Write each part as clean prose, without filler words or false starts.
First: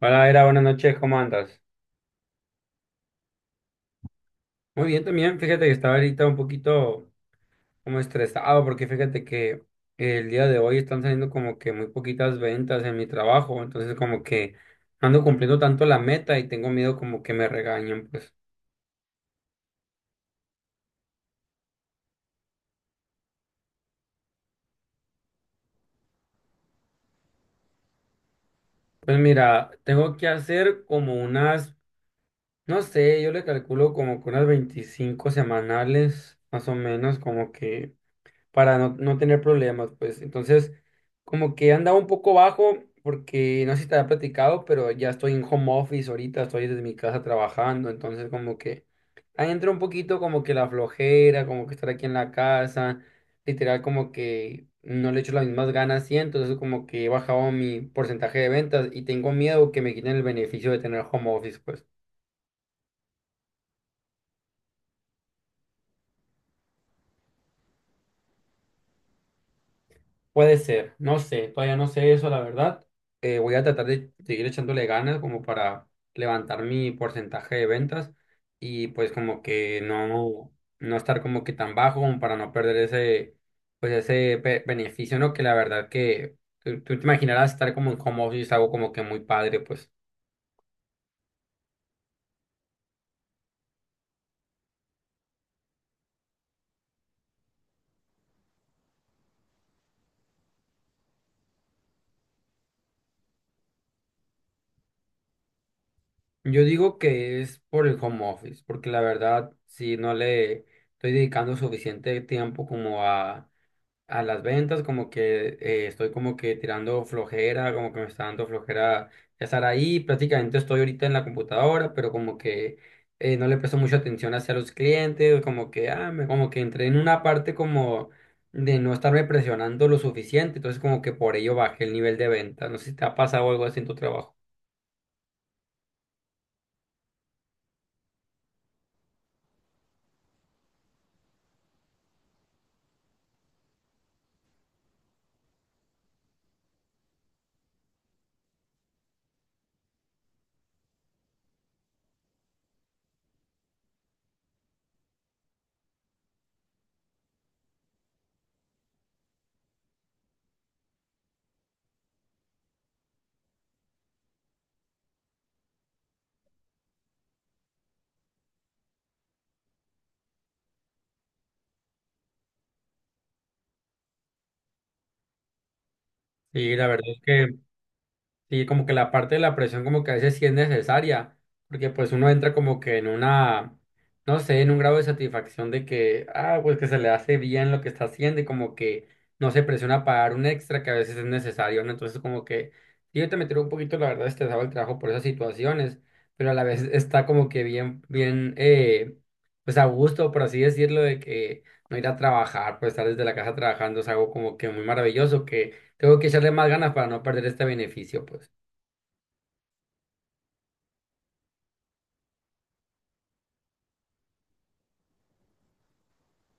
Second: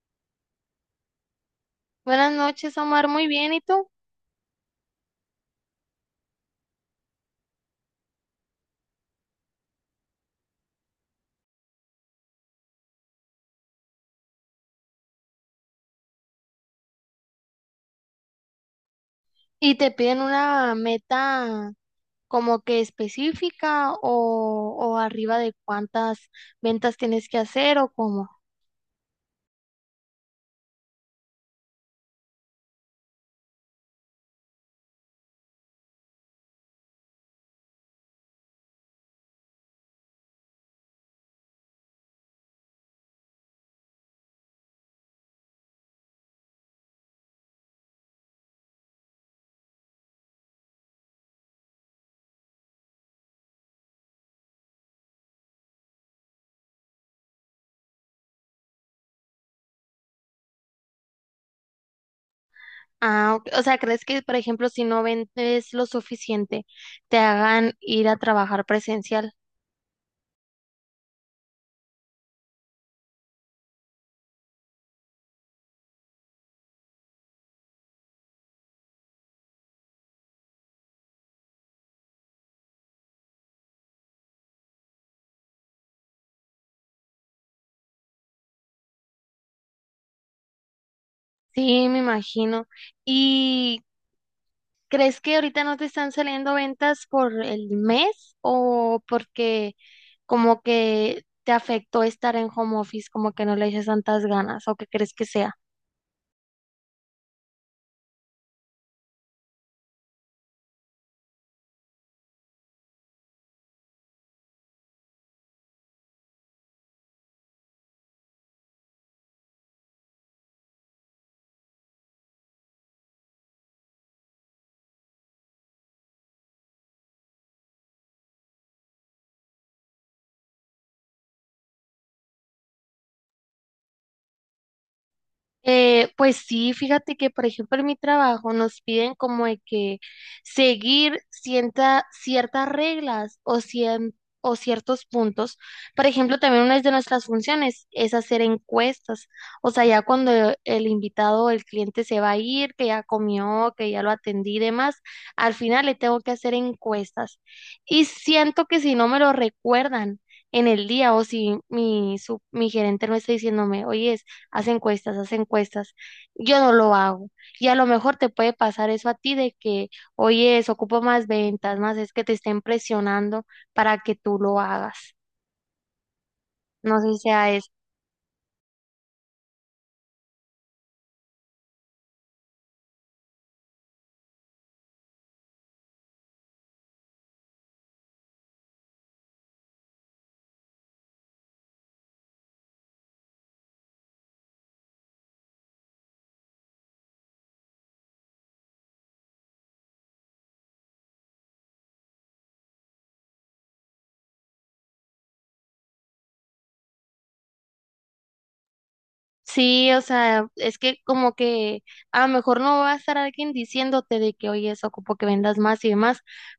Hola, Era, buenas noches, ¿cómo andas? Buenas noches, Omar. Muy bien, ¿y tú? Muy bien también, fíjate que estaba ahorita un poquito como estresado porque fíjate que el día de hoy están saliendo como que muy poquitas ventas en mi trabajo, entonces como que no ando cumpliendo tanto la meta y tengo miedo como que me regañen, pues. ¿Y te piden una meta como que específica o arriba de cuántas ventas tienes que hacer o cómo? Pues mira, tengo que hacer como unas, no sé, yo le calculo como que unas 25 semanales, más o menos, como que para no tener problemas, pues. Entonces, como que andaba un poco bajo, porque no sé si te había platicado, pero ya estoy en home office ahorita, estoy desde mi casa trabajando, entonces como que ahí entra un poquito como que la flojera, como que estar aquí en la casa, literal como que no le echo las mismas ganas y entonces como que he bajado mi porcentaje de ventas y tengo miedo que me quiten el beneficio de tener home office, pues. Ah, ok. O sea, ¿crees que, por ejemplo, si no vendes lo suficiente, te hagan ir a trabajar presencial? Puede ser, no sé, todavía no sé eso, la verdad. Voy a tratar de seguir echándole ganas como para levantar mi porcentaje de ventas y pues como que no estar como que tan bajo como para no perder ese, pues ese beneficio, ¿no? Que la verdad que tú te imaginarás estar como en home office, es algo como que muy padre, pues. Sí, me imagino. ¿Y ¿crees que ahorita no te están saliendo ventas por el mes o porque como que te afectó estar en home office, como que no le dices tantas ganas o qué crees que sea? Yo digo que es por el home office, porque la verdad, si no le estoy dedicando suficiente tiempo como a las ventas, como que estoy como que tirando flojera, como que me está dando flojera estar ahí. Prácticamente estoy ahorita en la computadora, pero como que no le presto mucha atención hacia los clientes, como que, ah, como que entré en una parte como de no estarme presionando lo suficiente, entonces como que por ello bajé el nivel de venta. ¿No sé si te ha pasado algo así en tu trabajo? Pues sí, fíjate que por ejemplo en mi trabajo nos piden como de que seguir ciertas reglas o, o ciertos puntos. Por ejemplo, también una de nuestras funciones es hacer encuestas. O sea, ya cuando el invitado o el cliente se va a ir, que ya comió, que ya lo atendí y demás, al final le tengo que hacer encuestas. Y siento que si no me lo recuerdan en el día o si mi gerente no está diciéndome, oye, hace encuestas, hace encuestas. Yo no lo hago. Y a lo mejor te puede pasar eso a ti de que, oye, eso ocupo más ventas, más es que te estén presionando para que tú lo hagas. Sí, la No verdad sé si es sea que eso. sí, como que la parte de la presión como que a veces sí es necesaria, porque pues uno entra como que en una, no sé, en un grado de satisfacción de que, ah, pues que se le hace bien lo que está haciendo y como que no se presiona a pagar un extra que a veces es necesario, ¿no? Entonces como que, sí, yo te metí un poquito, la verdad, estresado el trabajo por esas situaciones, pero a la vez está como que bien, bien, pues a gusto, por así decirlo, de que no ir a trabajar, pues estar desde la casa trabajando es algo como que muy maravilloso, que tengo que echarle más ganas para no perder este beneficio, pues. Sí, o sea, es que como que a lo mejor no va a estar alguien diciéndote de que, oye, eso ocupo que vendas más y demás,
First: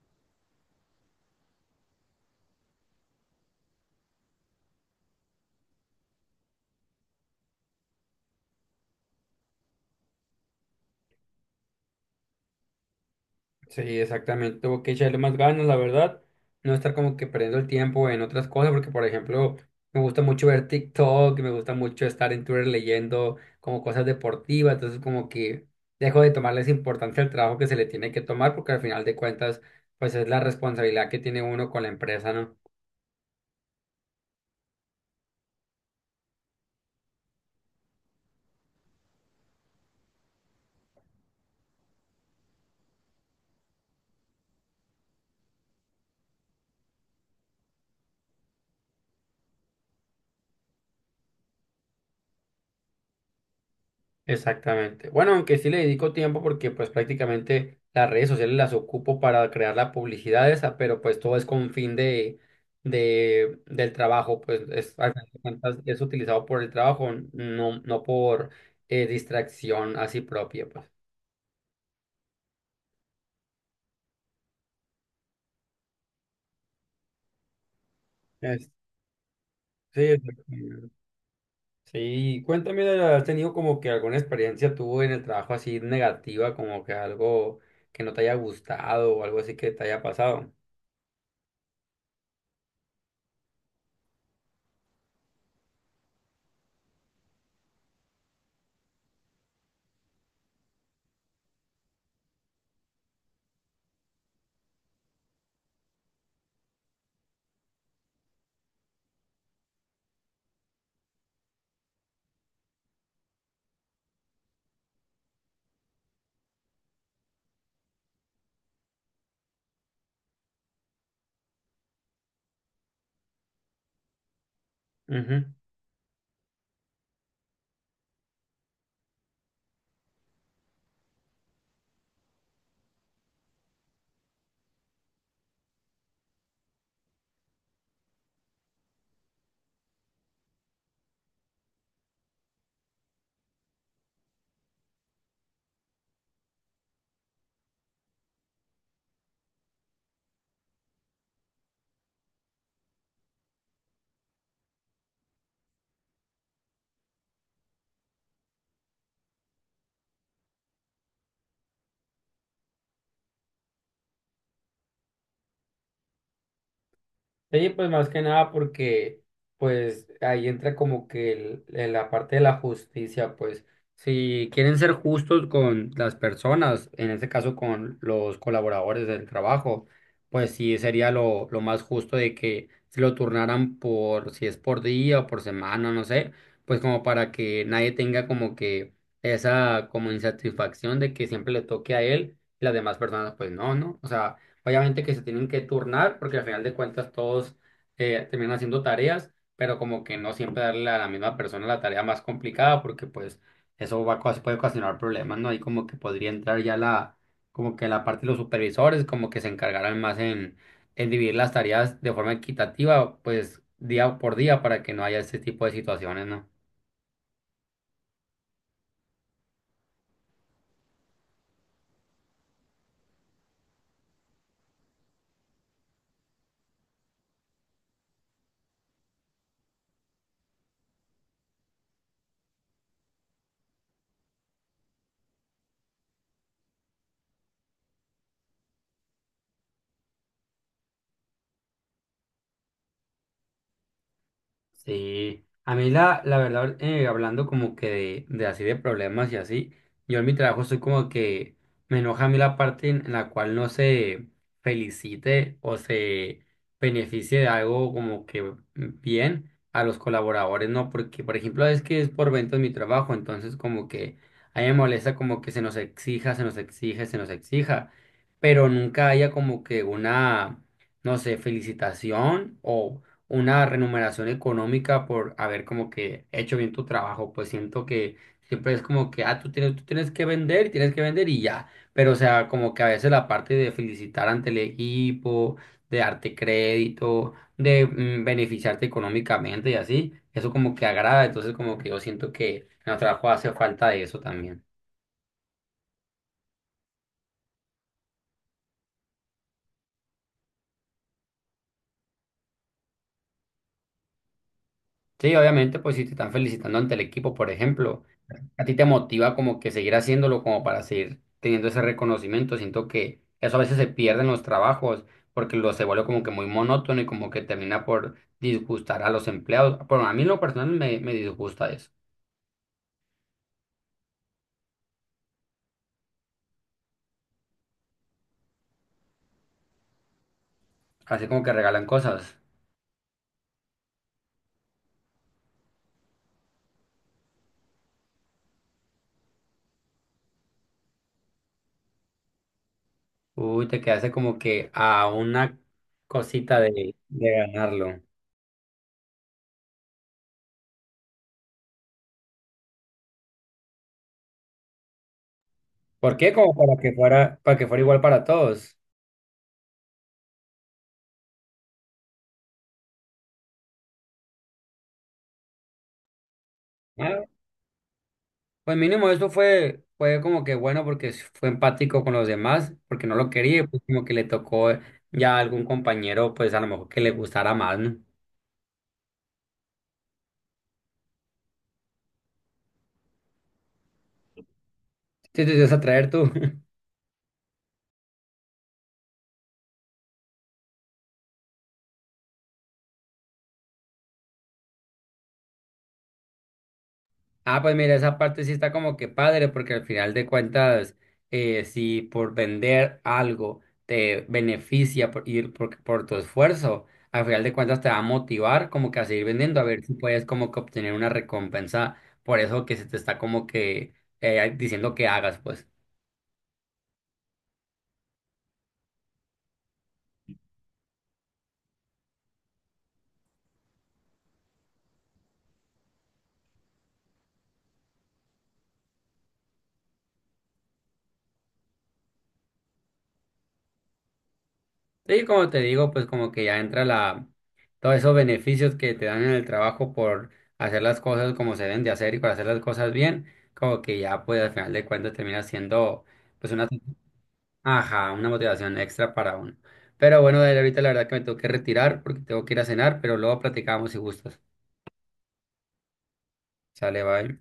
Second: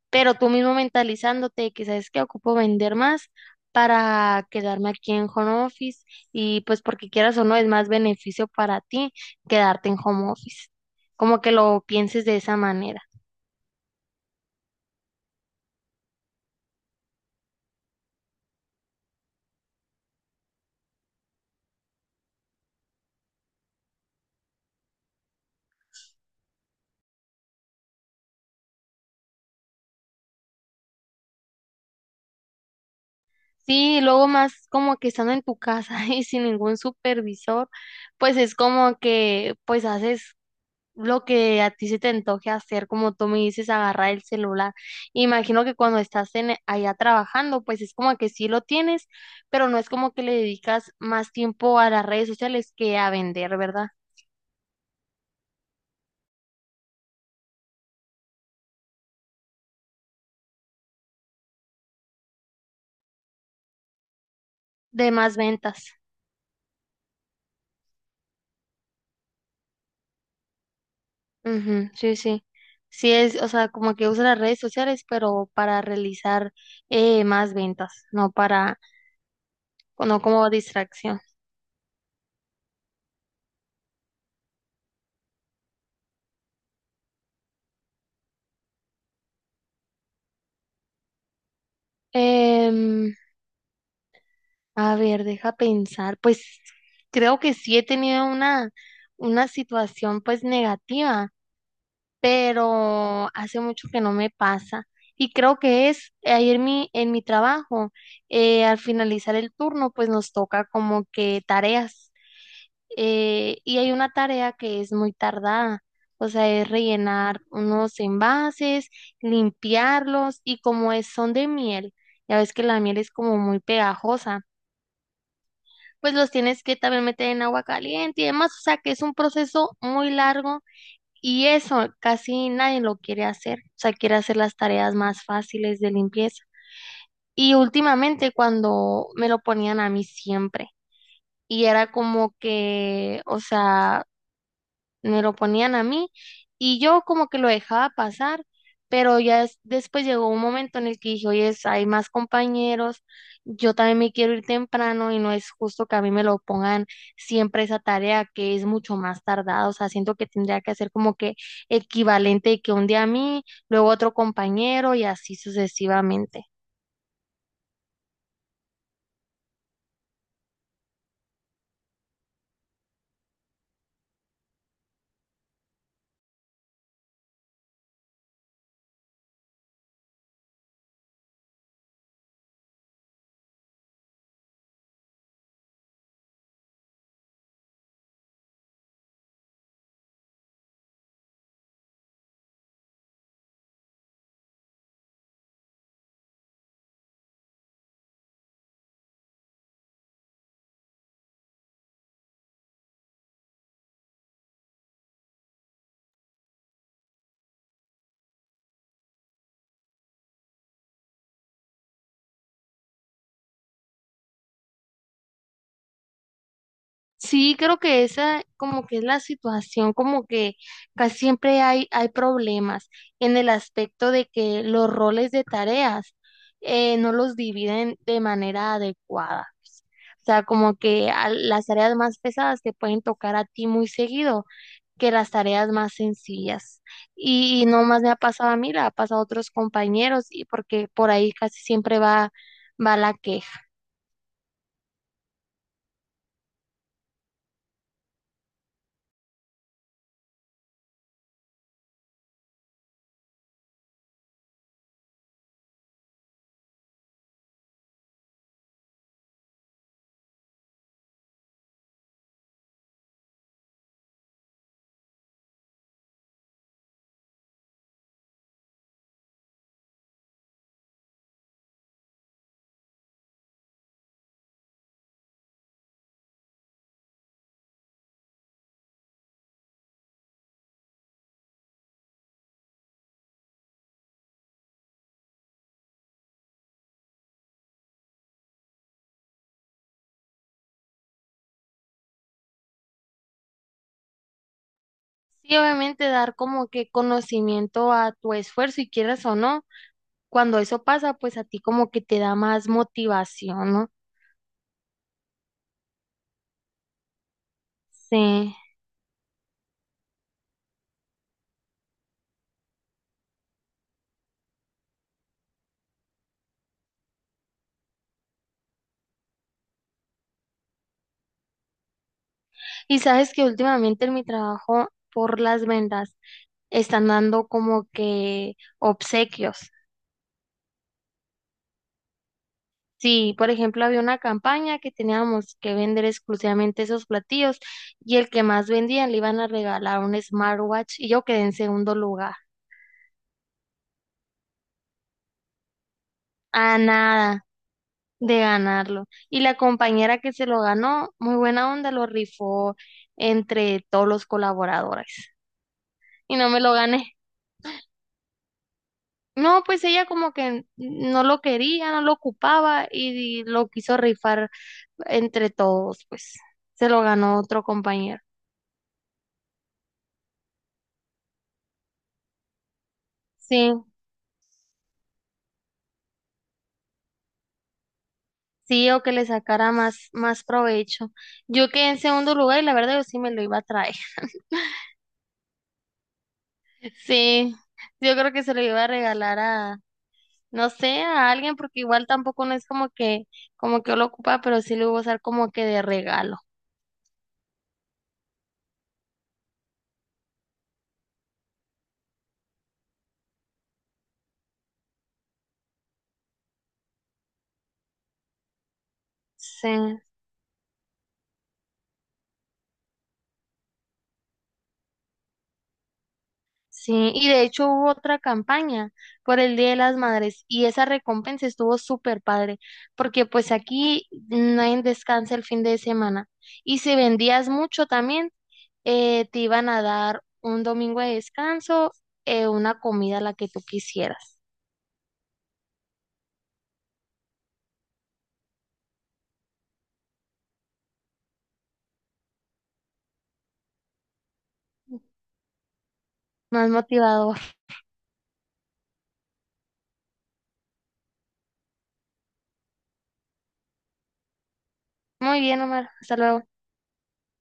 pero tú mismo mentalizándote de que sabes que ocupo vender más para quedarme aquí en home office y pues porque quieras o no es más beneficio para ti quedarte en home office. Como que lo pienses de esa manera. Sí, exactamente. Tengo que echarle más ganas, la verdad. No estar como que perdiendo el tiempo en otras cosas, porque por ejemplo, me gusta mucho ver TikTok, me gusta mucho estar en Twitter leyendo como cosas deportivas, entonces como que dejo de tomarles importancia al trabajo que se le tiene que tomar, porque al final de cuentas, pues es la responsabilidad que tiene uno con la empresa, ¿no? Sí, y luego más como que estando en tu casa y sin ningún supervisor, pues es como que pues haces lo que a ti se te antoje hacer, como tú me dices, agarrar el celular. Imagino que cuando estás en, allá trabajando, pues es como que sí lo tienes, pero no es como que le dedicas más tiempo a las redes sociales que a vender, ¿verdad? Exactamente. Bueno, aunque sí le dedico tiempo porque pues prácticamente las redes sociales las ocupo para crear la publicidad esa, pero pues todo es con fin de, del trabajo, pues es, De al final más de cuentas, ventas. es utilizado por el trabajo, no por distracción así propia, pues. Ujú, sí, sí. Sí es, o sea, como que usa las redes sociales, pero para realizar más ventas, no Es- para, sí, no como exactamente. distracción. Sí, cuéntame, ¿has tenido como que alguna experiencia tú en el trabajo así negativa, como que algo que no te haya gustado o algo así que te haya pasado? Em, A ver, deja pensar. Pues creo que sí he tenido una situación pues negativa, pero hace mucho que no me pasa. Y creo que es ayer en mi trabajo, al finalizar el turno, pues nos toca como que tareas. Y hay una tarea que es muy tardada, o sea, es rellenar unos envases, limpiarlos y como es, son de miel, ya ves que la miel es como muy pegajosa, pues los tienes que también meter en agua caliente y demás, o sea que es un proceso muy largo y eso casi nadie lo quiere hacer, o sea, quiere hacer las tareas más fáciles de limpieza. Y últimamente cuando me lo ponían a mí siempre y era como que, o sea, me lo ponían a mí y yo como que lo dejaba pasar, pero ya después llegó un momento en el que dije, oye, hay más compañeros, yo también me quiero ir temprano y no es justo que a mí me lo pongan siempre esa tarea que es mucho más tardada, o sea, siento que tendría que hacer como que equivalente de que un día a mí, luego otro compañero y así sucesivamente. Sí, pues más que nada porque pues ahí entra como que la parte de la justicia, pues si quieren ser justos con las personas, en este caso con los colaboradores del trabajo, pues sí sería lo más justo de que se lo turnaran por, si es por día o por semana, no sé, pues como para que nadie tenga como que esa como insatisfacción de que siempre le toque a él y las demás personas pues no, ¿no? O sea, obviamente que se tienen que turnar porque al final de cuentas todos terminan haciendo tareas, pero como que no siempre darle a la misma persona la tarea más complicada porque pues eso va, a puede ocasionar problemas, ¿no? Ahí como que podría entrar ya la, como que la parte de los supervisores, como que se encargarán más en dividir las tareas de forma equitativa, pues día por día para que no haya ese tipo de situaciones, ¿no? Sí, creo que esa como que es la situación, como que casi siempre hay problemas en el aspecto de que los roles de tareas no los dividen de manera adecuada. O sea, como que las tareas más pesadas te pueden tocar a ti muy seguido que las tareas más sencillas. Y no más me ha pasado a mí, le ha pasado a otros compañeros, y porque por ahí casi siempre va la queja. Sí, a mí la verdad, hablando como que de así de problemas y así, yo en mi trabajo soy como que me enoja a mí la parte en la cual no se felicite o se beneficie de algo como que bien a los colaboradores, ¿no? Porque, por ejemplo, es que es por ventas mi trabajo, entonces como que a mí me molesta como que se nos exija, se nos exige, se nos exija, pero nunca haya como que una no sé, felicitación o una remuneración económica por haber como que hecho bien tu trabajo, pues siento que siempre es como que, ah, tú tienes que vender, y tienes que vender y ya, pero o sea, como que a veces la parte de felicitar ante el equipo, de darte crédito, de mm, beneficiarte económicamente y así, eso como que agrada, entonces como que yo siento que en el trabajo hace falta de eso también. Sí, obviamente dar como que conocimiento a tu esfuerzo y quieras o no, cuando eso pasa, pues a ti como que te da más motivación, ¿no? Sí, obviamente, pues si te están felicitando ante el equipo, por ejemplo. Sí. A ti te motiva como que seguir haciéndolo, como para seguir teniendo ese reconocimiento. Siento que eso a veces se pierde en los trabajos porque lo se vuelve como que muy monótono y como que termina por disgustar a los empleados. Bueno, a mí en lo personal me disgusta eso. Y sabes que últimamente en mi trabajo por las ventas están dando como que obsequios. Así como que regalan cosas. Sí, por ejemplo, había una campaña que teníamos que vender exclusivamente esos platillos y el que más vendía le iban a regalar un smartwatch y yo quedé en segundo lugar. Uy, te quedaste como que a una cosita Ah, de nada. ganarlo. De ganarlo. Y la compañera que se lo ganó, muy buena onda, lo rifó entre todos los colaboradores. ¿Por qué? Y no Como me lo gané. Para que fuera igual para todos. No, pues ella como que no lo quería, no lo ocupaba y lo quiso rifar entre todos, pues se lo Ah, ganó otro compañero. pues mínimo eso fue como que bueno porque fue empático con los demás, porque no lo quería, y pues Sí, como que le tocó ya algún compañero, pues a lo mejor que le gustara más, ¿no? sí, o que le sacara más provecho. Yo quedé en segundo lugar y la verdad yo sí me lo iba a traer. Sí, te ibas a traer tú. Sí, yo creo que se lo iba a regalar a no sé, a alguien, porque igual tampoco no es como que yo lo ocupa, pero sí lo iba a usar como que de regalo. Ah, pues mira, esa parte sí está como que padre, porque al final de cuentas, si por vender algo te beneficia por ir por tu esfuerzo, al final de cuentas te va a motivar como que a seguir vendiendo, a Sí, ver si puedes como que obtener una recompensa por eso que se te está como que diciendo que hagas, pues. sí. Y de hecho hubo otra campaña por el Día de las Madres y esa recompensa estuvo súper padre, porque pues aquí nadie descansa el fin de semana. Y si vendías mucho también, te iban a dar un domingo de descanso, una comida la que tú quisieras. Sí, como te digo, pues como que ya entra la, todos esos beneficios que te dan en el trabajo por hacer las cosas como se deben de hacer y por hacer las cosas bien, como que ya pues al final de cuentas termina siendo pues una, Más motivador. ajá, una motivación extra para uno. Pero bueno, Dani, ahorita la verdad que me tengo que retirar porque tengo que ir a cenar, pero luego platicamos si gustas. Muy bien, Omar. Hasta luego. Sale, bye.